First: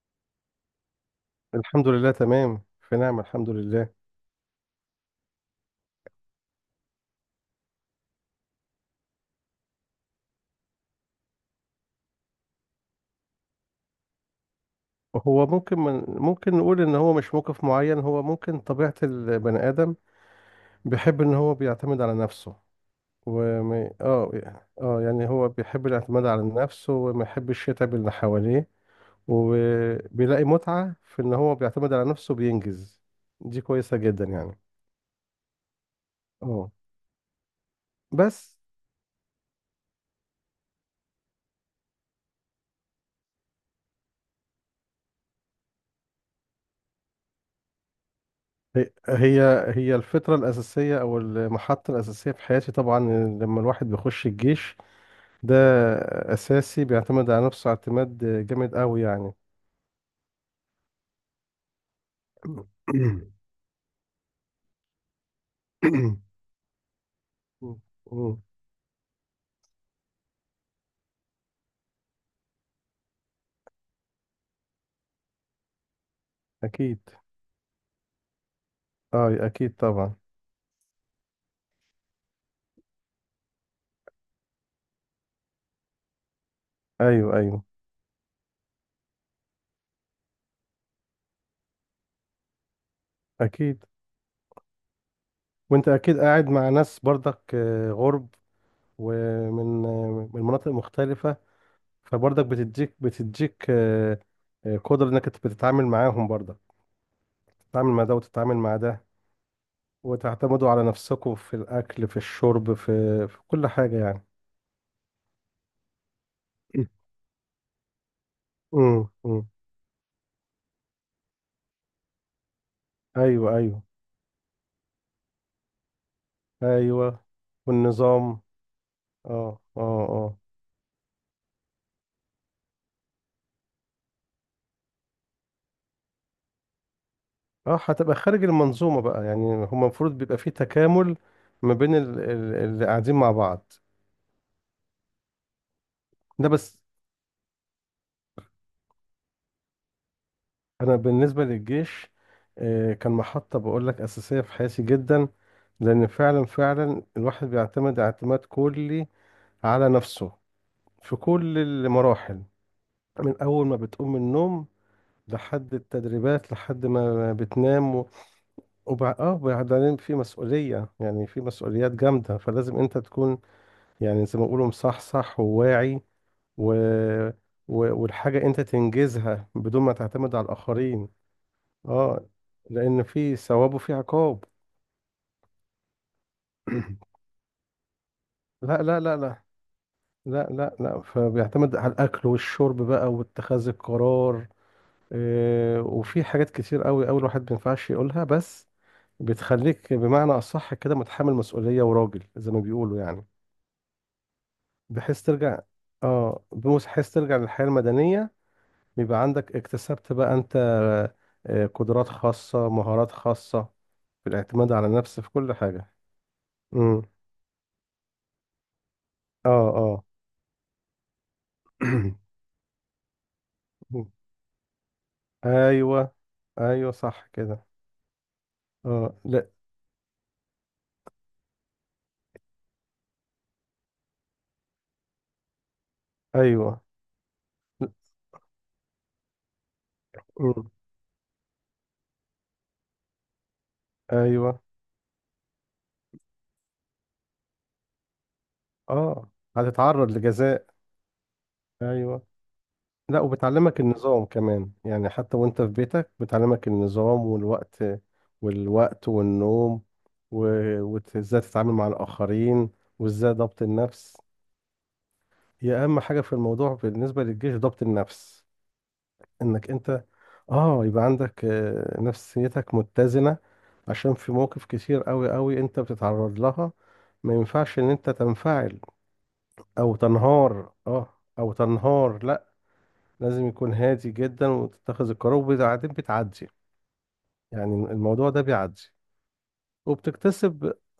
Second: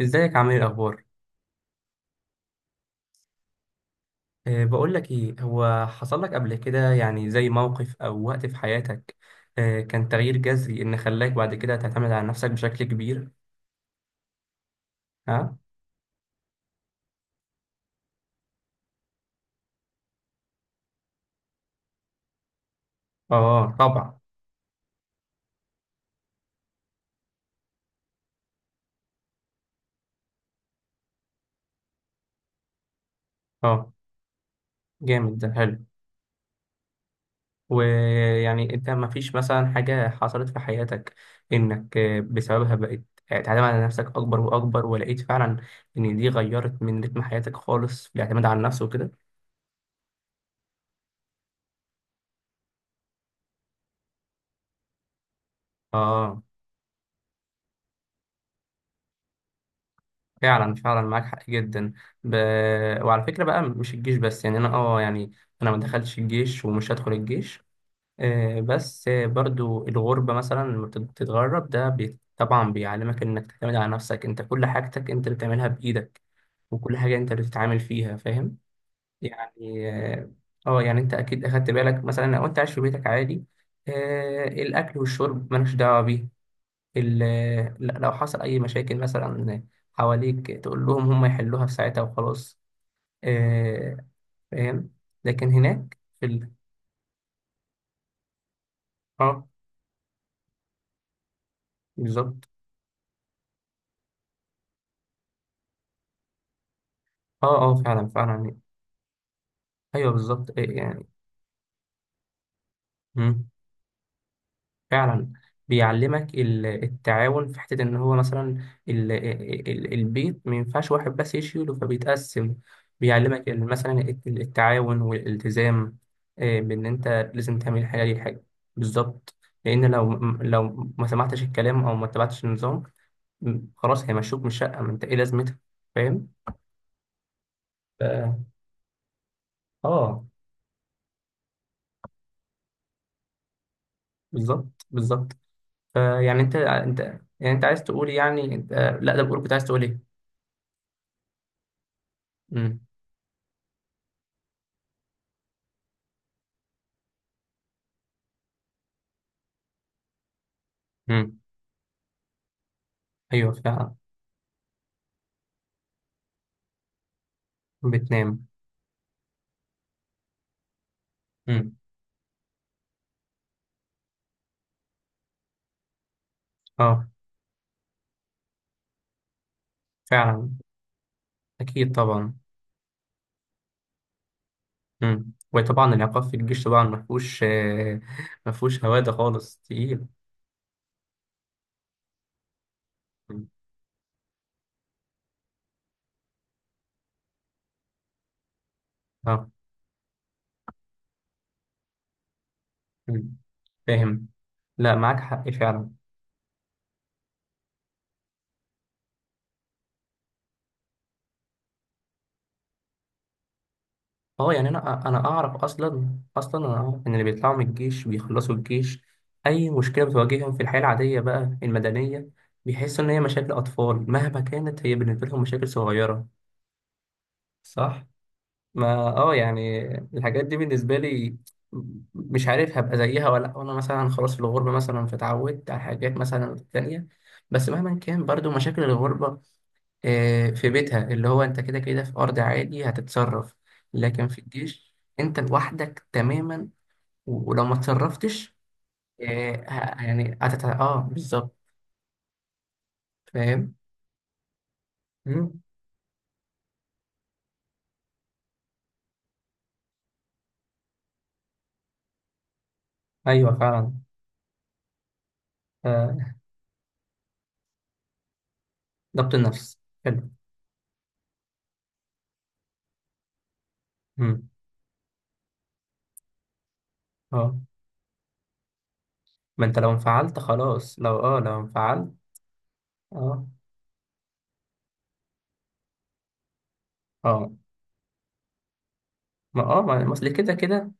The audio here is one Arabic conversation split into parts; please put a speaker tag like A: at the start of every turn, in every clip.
A: ازيك، عامل ايه، الاخبار؟
B: الحمد لله، تمام، في، نعم، الحمد لله.
A: بقول لك ايه، هو حصل لك قبل كده يعني زي موقف او وقت في حياتك؟ كان تغيير جذري ان خلاك بعد كده تعتمد على نفسك بشكل كبير؟
B: هو
A: ها.
B: ممكن من ممكن نقول ان هو مش موقف معين، هو ممكن طبيعة البني آدم بيحب ان هو بيعتمد على نفسه.
A: اه،
B: وما
A: طبعا.
B: اه اه يعني هو بيحب الاعتماد على نفسه وما يحبش يتعب اللي حواليه، وبيلاقي متعة في ان هو بيعتمد على نفسه بينجز. دي
A: اه،
B: كويسة جدا يعني.
A: جامد، ده حلو.
B: اه، بس
A: ويعني انت، ما فيش مثلا حاجة حصلت في حياتك انك بسببها بقيت، تعتمد على نفسك اكبر واكبر، ولقيت فعلا ان دي غيرت من رتم حياتك خالص في الاعتماد على النفس
B: هي
A: وكده؟
B: هي هي الفطرة الأساسية أو المحطة الأساسية في حياتي طبعا، لما الواحد بيخش الجيش ده
A: اه،
B: أساسي بيعتمد على نفسه اعتماد جامد قوي يعني.
A: فعلا فعلا، معاك حق جدا. ب... وعلى فكرة بقى، مش الجيش بس، يعني انا يعني انا ما دخلتش الجيش، ومش هدخل الجيش.
B: مم.
A: بس برضو الغربة، مثلا لما بتتغرب ده طبعا بيعلمك انك تعتمد على نفسك، انت كل حاجتك انت اللي بتعملها بايدك. وكل
B: أكيد.
A: حاجة انت اللي بتتعامل فيها، فاهم؟
B: أه، أكيد
A: يعني،
B: طبعا.
A: اه. يعني انت اكيد اخدت بالك، مثلا لو انت عايش في بيتك عادي، الاكل والشرب مالكش دعوة بيه. ال-
B: أيوه أيوه.
A: لو حصل أي مشاكل مثلا حواليك، تقول لهم هم يحلوها في ساعتها وخلاص.
B: أكيد.
A: آه، فاهم؟ لكن
B: وأنت
A: هناك
B: أكيد
A: في
B: قاعد مع ناس برضك غرب،
A: اه،
B: ومن آه، من مناطق مختلفة. فبرضك
A: بالظبط.
B: بتديك قدرة إنك أنت بتتعامل معاهم برضك،
A: اه اه،
B: تتعامل مع
A: فعلا
B: ده
A: فعلا.
B: وتتعامل مع ده.
A: أيوه، بالظبط،
B: وتعتمدوا
A: إيه
B: على
A: يعني.
B: نفسكم في الأكل في الشرب في
A: مم.
B: كل حاجة يعني.
A: فعلا. بيعلمك التعاون في حتة إن هو مثلا،
B: مم. مم.
A: البيت ما ينفعش واحد بس يشيله، فبيتقسم. بيعلمك
B: أيوه
A: إن
B: أيوه.
A: مثلا التعاون والالتزام. بإن
B: ايوه
A: أنت لازم تعمل حاجة، دي
B: والنظام.
A: حاجة. بالظبط.
B: اه اه
A: لأن لو
B: اه
A: لو ما سمعتش الكلام أو ما تبعتش النظام، خلاص هيمشوك من الشقة، ما أنت إيه لازمتها؟ فاهم؟
B: اه. هتبقى خارج
A: ف-
B: المنظومة بقى، يعني هو المفروض
A: آه
B: بيبقى فيه تكامل ما بين اللي قاعدين مع بعض.
A: بالظبط، بالظبط. فيعني
B: ده
A: أنت
B: بس.
A: أنت يعني أنت عايز تقول، يعني أنت. لا، ده بقول كنت عايز تقول إيه؟
B: انا بالنسبة للجيش،
A: مم.
B: كان محطة بقول لك أساسية في حياتي جدا، لأن فعلا فعلا الواحد بيعتمد اعتماد كلي على نفسه في
A: مم.
B: كل المراحل، من
A: أيوة،
B: أول ما
A: فعلا.
B: بتقوم من النوم لحد التدريبات لحد ما بتنام.
A: بتنام.
B: وبعدين في مسؤولية، يعني في
A: مم.
B: مسؤوليات جامدة، فلازم انت تكون يعني زي ما بيقولوا مصحصح وواعي. و...
A: أه،
B: والحاجة انت تنجزها بدون ما تعتمد على
A: فعلا.
B: الآخرين.
A: أكيد،
B: اه،
A: طبعا.
B: لأن في ثواب وفي عقاب.
A: مم. وطبعا العقاب في الجيش طبعا مفهوش،
B: لا
A: مفهوش
B: لا
A: هوادة
B: لا لا،
A: خالص، تقيل.
B: لا لا لا. فبيعتمد على الأكل والشرب بقى
A: مم.
B: واتخاذ القرار. آه، وفي حاجات كتير قوي قوي الواحد ما ينفعش يقولها، بس
A: أه.
B: بتخليك بمعنى أصح كده متحمل مسؤولية وراجل زي ما بيقولوا يعني.
A: مم. فاهم. لا، معاك
B: بحيث
A: حق
B: ترجع،
A: فعلا.
B: للحياة المدنية بيبقى عندك اكتسبت بقى انت قدرات خاصة، مهارات خاصة في
A: أه، يعني
B: الاعتماد على
A: أنا
B: النفس
A: أنا
B: في كل
A: أعرف
B: حاجة.
A: أصلا، أصلا أنا
B: امم.
A: أعرف إن اللي بيطلعوا من الجيش بيخلصوا الجيش،
B: اه
A: أي مشكلة
B: اه.
A: بتواجههم في الحياة العادية بقى المدنية، بيحسوا إن هي مشاكل أطفال، مهما كانت هي بالنسبة لهم مشاكل
B: ايوه
A: صغيرة.
B: ايوه، صح كده.
A: صح؟ ما
B: اه، لا.
A: يعني الحاجات دي بالنسبة لي، مش عارف هبقى زيها ولا لأ. وانا مثلا خلاص في الغربة مثلا، فتعودت على حاجات مثلا
B: ايوه.
A: تانية. بس مهما كان، برضو مشاكل الغربة، في
B: مم.
A: بيتها اللي هو انت كده كده في ارض عادي هتتصرف. لكن في
B: ايوه.
A: الجيش، انت لوحدك تماما. ولو ما اتصرفتش،
B: اه، هتتعرض
A: يعني
B: لجزاء.
A: بالظبط.
B: ايوه. لا،
A: فاهم.
B: وبتعلمك النظام كمان، يعني حتى
A: مم.
B: وانت في بيتك بتعلمك النظام والوقت والنوم، وازاي تتعامل مع الآخرين، وازاي
A: ايوه،
B: ضبط
A: فعلا.
B: النفس. هي أهم
A: آه،
B: حاجة في الموضوع بالنسبة للجيش ضبط النفس،
A: ضبط
B: انك
A: النفس.
B: انت
A: حلو.
B: اه يبقى عندك نفسيتك متزنة، عشان في
A: مم.
B: مواقف كتير قوي قوي انت بتتعرض لها، ما
A: اه،
B: ينفعش ان انت تنفعل
A: ما انت لو
B: او
A: انفعلت
B: تنهار.
A: خلاص، لو اه لو انفعلت.
B: لا،
A: اه
B: لازم يكون هادي جدا وتتخذ القرار وبعدين بتعدي
A: اه.
B: يعني. الموضوع ده بيعدي
A: ما اصل كده
B: وبتكتسب.
A: كده،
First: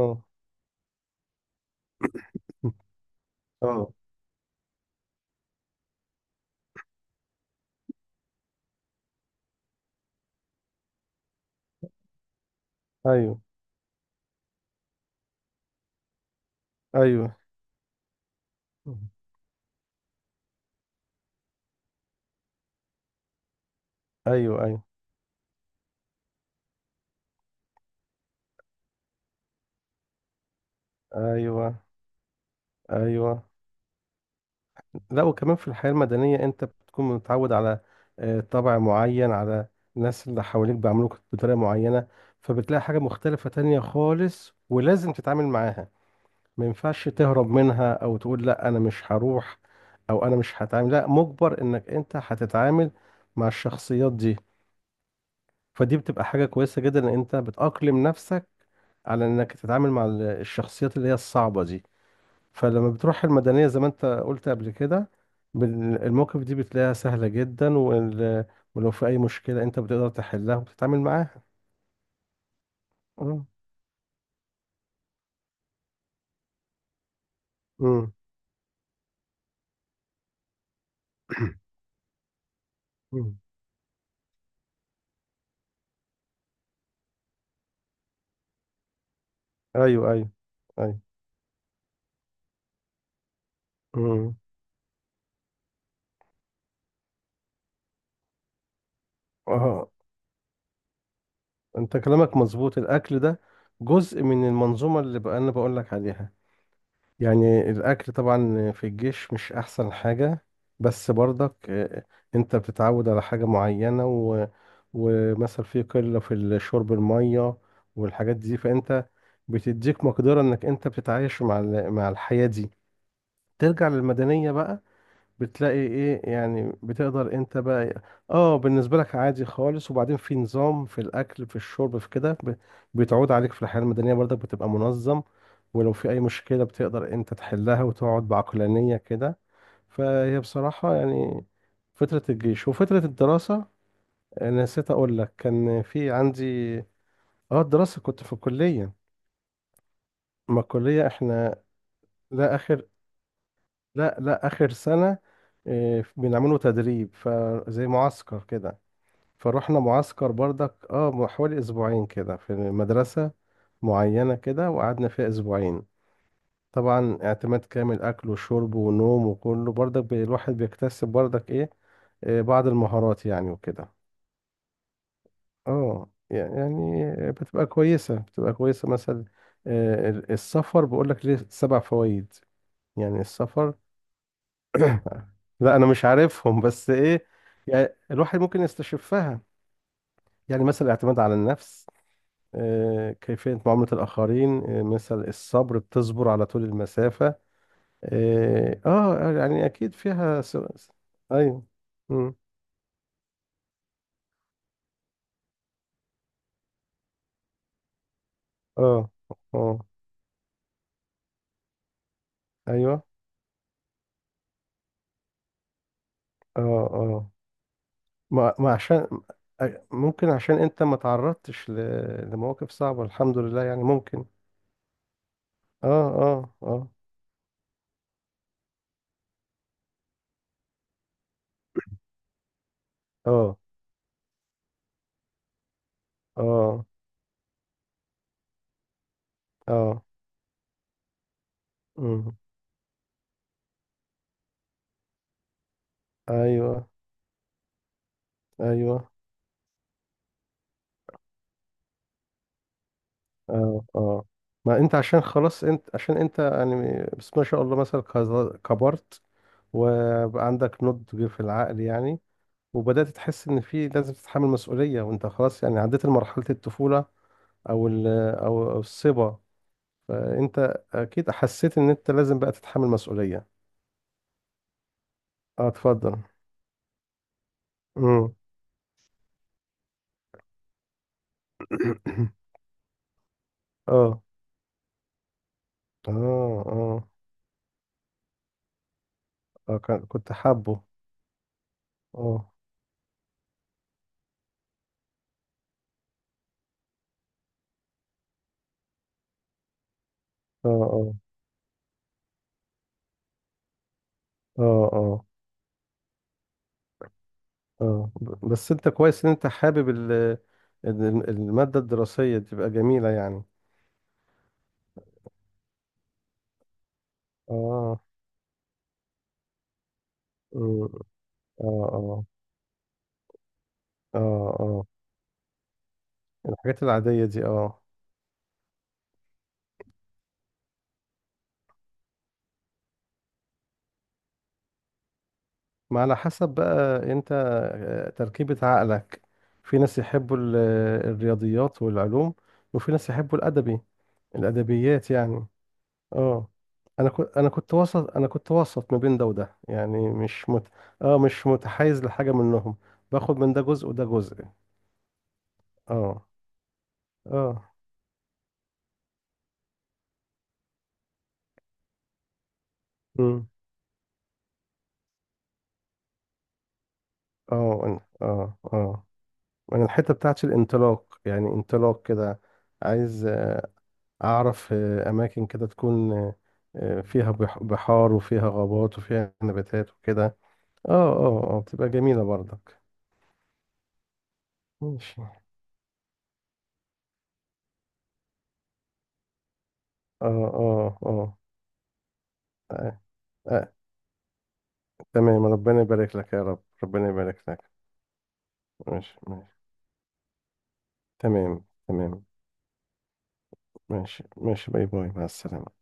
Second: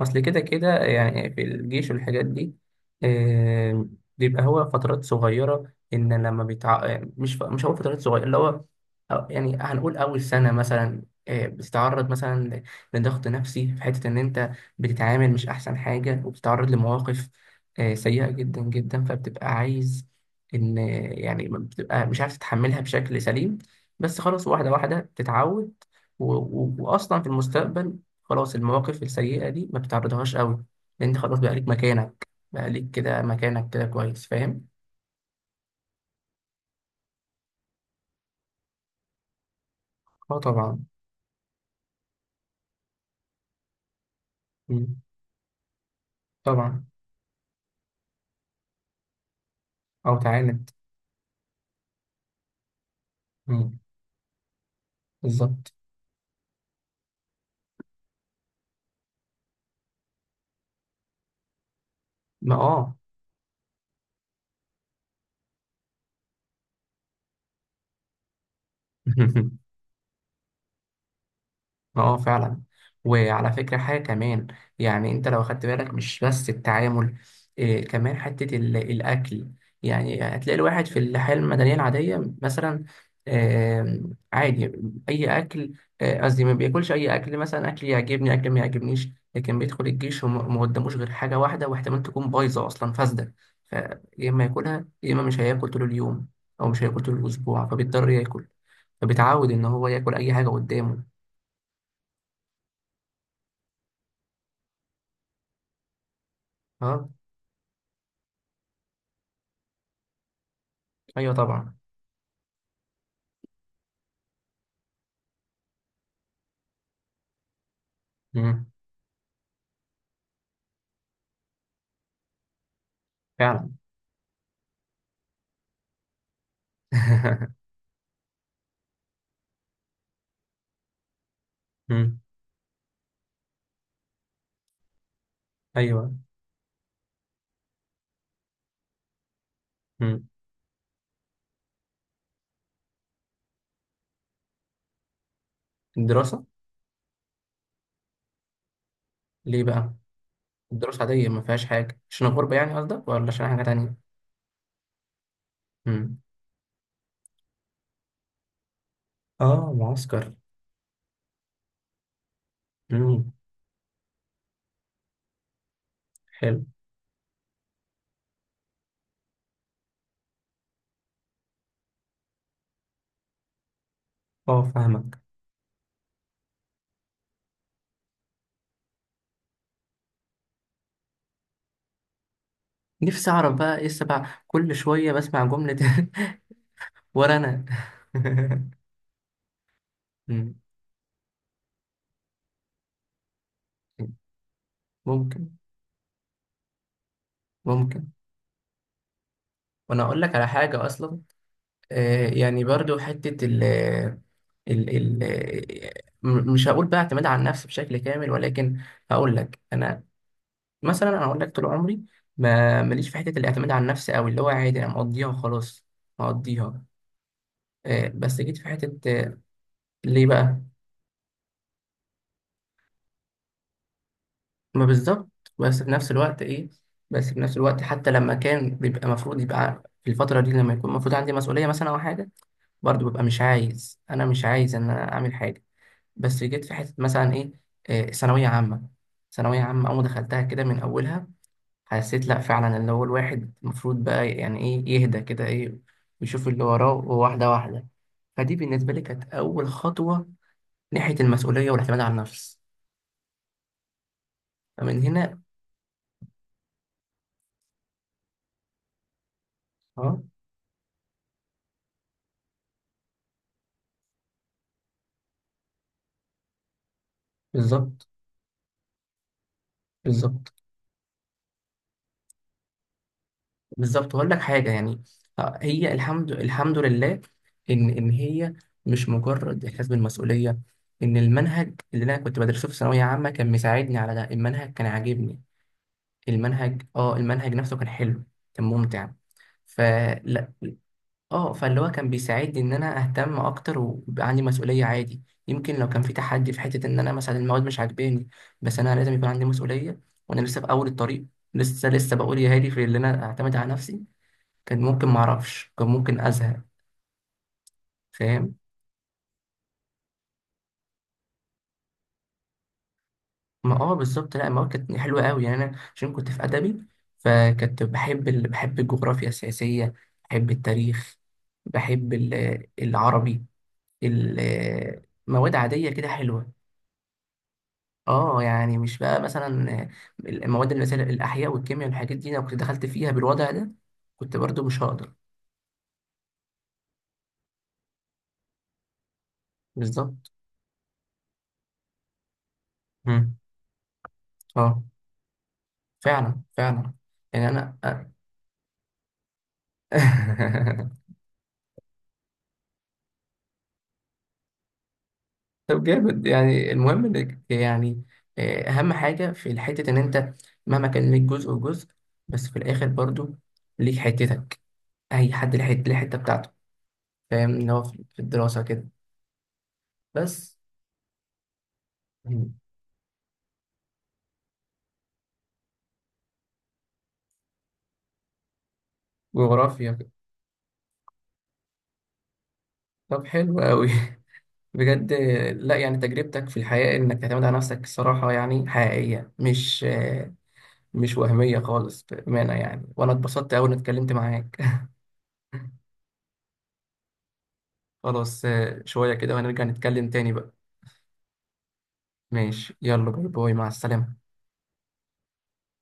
A: اصل كده كده يعني في الجيش والحاجات دي. آه،
B: اه،
A: بيبقى هو فترات صغيرة، إن لما بيتع آه، مش هقول فترات صغيرة، اللي هو، يعني هنقول أول سنة مثلا، بتتعرض مثلا لضغط
B: ايوه
A: نفسي، في حتة إن أنت بتتعامل مش أحسن حاجة، وبتتعرض لمواقف
B: ايوه
A: سيئة جدا جدا، فبتبقى عايز إن، يعني، بتبقى مش عارف تتحملها بشكل سليم. بس خلاص،
B: ايوه
A: واحدة
B: ايوه
A: واحدة بتتعود. وأصلا في المستقبل، خلاص المواقف السيئة دي ما بتعرضهاش قوي، لأن أنت خلاص بقى ليك
B: ايوه
A: مكانك، بقى ليك كده
B: ايوه.
A: مكانك كده كويس، فاهم؟
B: لا، وكمان في الحياه المدنيه انت بتكون متعود على طبع معين، على الناس
A: اه،
B: اللي حواليك
A: طبعا.
B: بيعاملوك بطريقه معينه، فبتلاقي حاجه مختلفه تانية خالص
A: مم.
B: ولازم تتعامل معاها. ما
A: طبعا.
B: ينفعش تهرب منها او تقول لا انا مش هروح،
A: أو
B: او انا مش
A: تعاند.
B: هتعامل، لا مجبر انك انت هتتعامل مع
A: مم.
B: الشخصيات دي.
A: بالظبط.
B: فدي بتبقى حاجة كويسة جدا ان انت بتأقلم نفسك على انك تتعامل مع الشخصيات اللي هي الصعبة دي.
A: ما
B: فلما
A: اه.
B: بتروح المدنية زي ما انت قلت قبل كده المواقف دي بتلاقيها سهلة جدا، ولو في اي مشكلة انت بتقدر تحلها وبتتعامل معاها.
A: اه، فعلا.
B: مم.
A: وعلى فكرة حاجة كمان، يعني انت لو خدت بالك، مش بس التعامل، إيه
B: مم.
A: كمان، حتة الأكل. يعني هتلاقي الواحد في الحياة المدنية العادية مثلا،
B: مم.
A: عادي، أي أكل، قصدي ما بياكلش أي أكل، مثلا أكل يعجبني أكل ما يعجبنيش. لكن بيدخل
B: ايوه
A: الجيش،
B: ايوه
A: وما ما قداموش
B: ايوه.
A: غير حاجة واحدة، واحتمال تكون بايظة أصلا، فاسدة. فيا
B: مم.
A: إما ياكلها، يا إما مش هياكل طول اليوم، أو مش هياكل طول الأسبوع، فبيضطر ياكل. فبيتعود إن هو
B: اه،
A: ياكل أي حاجة قدامه.
B: انت كلامك مظبوط. الاكل ده جزء من المنظومه اللي بقى انا بقول لك عليها.
A: اه.
B: يعني الاكل طبعا في الجيش مش احسن حاجه، بس
A: ايوه،
B: برضك
A: طبعا.
B: انت بتتعود على حاجه معينه. ومثلا في قله في الشرب الميه والحاجات دي،
A: امم.
B: فانت بتديك مقدره انك انت بتتعايش مع الحياه دي.
A: فعلا.
B: ترجع للمدنيه بقى بتلاقي ايه يعني، بتقدر انت بقى. اه، بالنسبة لك عادي خالص. وبعدين في نظام في الاكل في الشرب في
A: امم.
B: كده، بتعود عليك في الحياة المدنية برضك بتبقى منظم، ولو في اي
A: ايوه.
B: مشكلة بتقدر انت تحلها وتقعد بعقلانية كده.
A: امم.
B: فهي بصراحة يعني فترة الجيش وفترة الدراسة. أنا نسيت اقول لك كان في
A: الدراسه.
B: عندي، اه الدراسة، كنت في الكلية.
A: ليه بقى؟
B: ما
A: الدراسه
B: الكلية
A: عاديه ما
B: احنا
A: فيهاش حاجه، عشان
B: لا
A: الغربه يعني
B: اخر،
A: قصدك، ولا عشان حاجه تانية؟
B: لا لا اخر سنة، إيه،
A: امم.
B: بنعمله تدريب فزي معسكر كده.
A: اه،
B: فروحنا معسكر
A: معسكر.
B: برضك اه حوالي اسبوعين كده في مدرسة
A: امم.
B: معينة كده، وقعدنا فيها اسبوعين.
A: حلو.
B: طبعا اعتماد كامل، اكل وشرب ونوم وكله برضك الواحد بيكتسب برضك ايه بعض المهارات يعني وكده.
A: اه، فاهمك.
B: اه يعني بتبقى كويسة، بتبقى كويسة مثلا السفر بقولك ليه سبع فوائد، يعني
A: نفسي اعرف
B: السفر.
A: بقى ايه السبع، كل شويه بسمع جمله.
B: لا انا مش عارفهم بس ايه،
A: ورا انا.
B: يعني الواحد ممكن يستشفها.
A: أمم.
B: يعني مثلا الاعتماد على النفس، كيفية معاملة الآخرين، مثل
A: ممكن،
B: الصبر بتصبر على طول المسافة.
A: ممكن.
B: آه آه آه، يعني أكيد
A: وانا اقول لك
B: فيها
A: على حاجه اصلا.
B: أيوه. مم.
A: يعني برضو حته ال ال ال مش هقول بقى اعتماد على النفس بشكل كامل، ولكن
B: آه
A: هقول لك
B: آه.
A: انا. مثلا انا اقول لك، طول عمري ما
B: أيوه.
A: ماليش في حته الاعتماد على النفس قوي، اللي هو عادي انا مقضيها وخلاص.
B: آه
A: مقضيها.
B: آه.
A: بس
B: ما
A: جيت في
B: ما
A: حته،
B: عشان
A: ليه
B: ممكن عشان
A: بقى؟
B: أنت ما تعرضتش لمواقف صعبة، الحمد لله يعني ممكن.
A: ما بالظبط، بس
B: آه
A: في نفس الوقت،
B: آه
A: ايه.
B: آه
A: بس في نفس الوقت حتى لما كان بيبقى المفروض يبقى في الفتره دي، لما يكون المفروض عندي مسؤوليه مثلا او حاجه، برضو ببقى مش
B: آه
A: عايز، انا مش عايز ان انا اعمل حاجه. بس جيت في
B: آه
A: حته مثلا ايه، ثانويه عامه. ثانويه عامه، اول ما
B: آه.
A: دخلتها كده من اولها، حسيت
B: مم.
A: لأ فعلا، اللي هو الواحد المفروض بقى يعني إيه، يهدى كده، إيه، ويشوف اللي
B: أيوه
A: وراه واحدة واحدة. فدي بالنسبة لي
B: أيوه.
A: كانت أول خطوة ناحية المسؤولية والاعتماد على النفس.
B: اه اه، ما انت
A: فمن
B: عشان
A: هنا.
B: خلاص انت عشان انت يعني، بس ما شاء الله مثلا كبرت
A: أه،
B: وبقى عندك نضج في العقل يعني، وبدأت تحس ان في لازم تتحمل مسؤولية وانت خلاص يعني عديت مرحلة الطفولة، او
A: بالظبط.
B: أو الصبا.
A: بالظبط،
B: فانت اكيد حسيت ان انت لازم بقى تتحمل مسؤولية.
A: بالظبط. وأقول لك حاجة يعني،
B: اه،
A: هي،
B: اتفضل.
A: الحمد لله، إن
B: امم.
A: هي مش مجرد إحساس بالمسؤولية، إن المنهج اللي أنا كنت بدرسه في ثانوية عامة كان مساعدني على
B: اه
A: ده. المنهج كان عاجبني،
B: اه
A: المنهج
B: اه
A: أه المنهج نفسه كان حلو، كان ممتع.
B: اه. كنت
A: فلا.
B: حابه.
A: اه، فاللي هو كان
B: اه
A: بيساعدني ان انا اهتم اكتر، ويبقى عندي مسؤوليه عادي. يمكن لو كان في تحدي في حته ان انا مثلا المواد مش عاجباني، بس انا لازم يكون عندي مسؤوليه، وانا لسه
B: اه
A: في اول
B: اه
A: الطريق، لسه بقول يا هادي في اللي انا اعتمد على نفسي، كان
B: اه
A: ممكن ما
B: اه
A: اعرفش، كان ممكن ازهق.
B: اه.
A: فاهم.
B: بس انت كويس ان انت حابب المادة الدراسية تبقى جميلة يعني.
A: ما اه بالظبط. لا، المواد كانت حلوه قوي، يعني انا عشان كنت في ادبي، فكنت
B: اه.
A: بحب بحب الجغرافيا السياسيه، بحب
B: أمم.
A: التاريخ،
B: اه
A: بحب
B: اه
A: العربي،
B: اه اه.
A: مواد عاديه كده حلوه.
B: الحاجات العادية دي اه.
A: اه، يعني مش بقى مثلا المواد اللي مثلا الاحياء والكيمياء والحاجات دي، لو كنت دخلت فيها بالوضع ده، كنت برضو مش هقدر.
B: ما على حسب بقى انت تركيبة عقلك. في ناس
A: بالظبط.
B: يحبوا الرياضيات والعلوم، وفي ناس
A: مم.
B: يحبوا الأدبي،
A: اه،
B: الأدبيات يعني.
A: فعلا
B: اه.
A: فعلا. يعني انا.
B: انا كنت وسط ما بين ده وده، يعني مش مت... اه مش متحيز لحاجة منهم، باخد من ده جزء وده جزء.
A: طب جامد،
B: اه
A: يعني المهم انك
B: اه.
A: يعني، اهم حاجه في الحته ان انت مهما كان ليك جزء وجزء، بس في الاخر برضو
B: امم.
A: ليك حتتك، اي حد ليه حته، ليه حته بتاعته. فاهم ان
B: اه.
A: هو في الدراسه كده.
B: انا الحته بتاعت
A: بس.
B: الانطلاق، يعني انطلاق كده،
A: مم.
B: عايز اعرف اماكن كده تكون فيها بحار وفيها غابات وفيها نباتات
A: جغرافيا.
B: وكده. اه اه اه، بتبقى جميله برضك.
A: طب حلو قوي. بجد.
B: ماشي اه.
A: لا يعني تجربتك في الحياة إنك تعتمد على نفسك، الصراحة يعني حقيقية، مش
B: اه
A: مش
B: اه.
A: وهمية خالص، بأمانة يعني،
B: آه،
A: وأنا اتبسطت أوي
B: آه،
A: إني اتكلمت معاك.
B: تمام، ربنا يبارك لك يا رب، ربنا يبارك لك.
A: خلاص، شوية
B: ماشي
A: كده
B: ماشي،
A: وهنرجع نتكلم تاني بقى.
B: تمام تمام.
A: ماشي، يلا، باي باي، مع السلامة.
B: ماشي ماشي، باي باي، مع السلامه.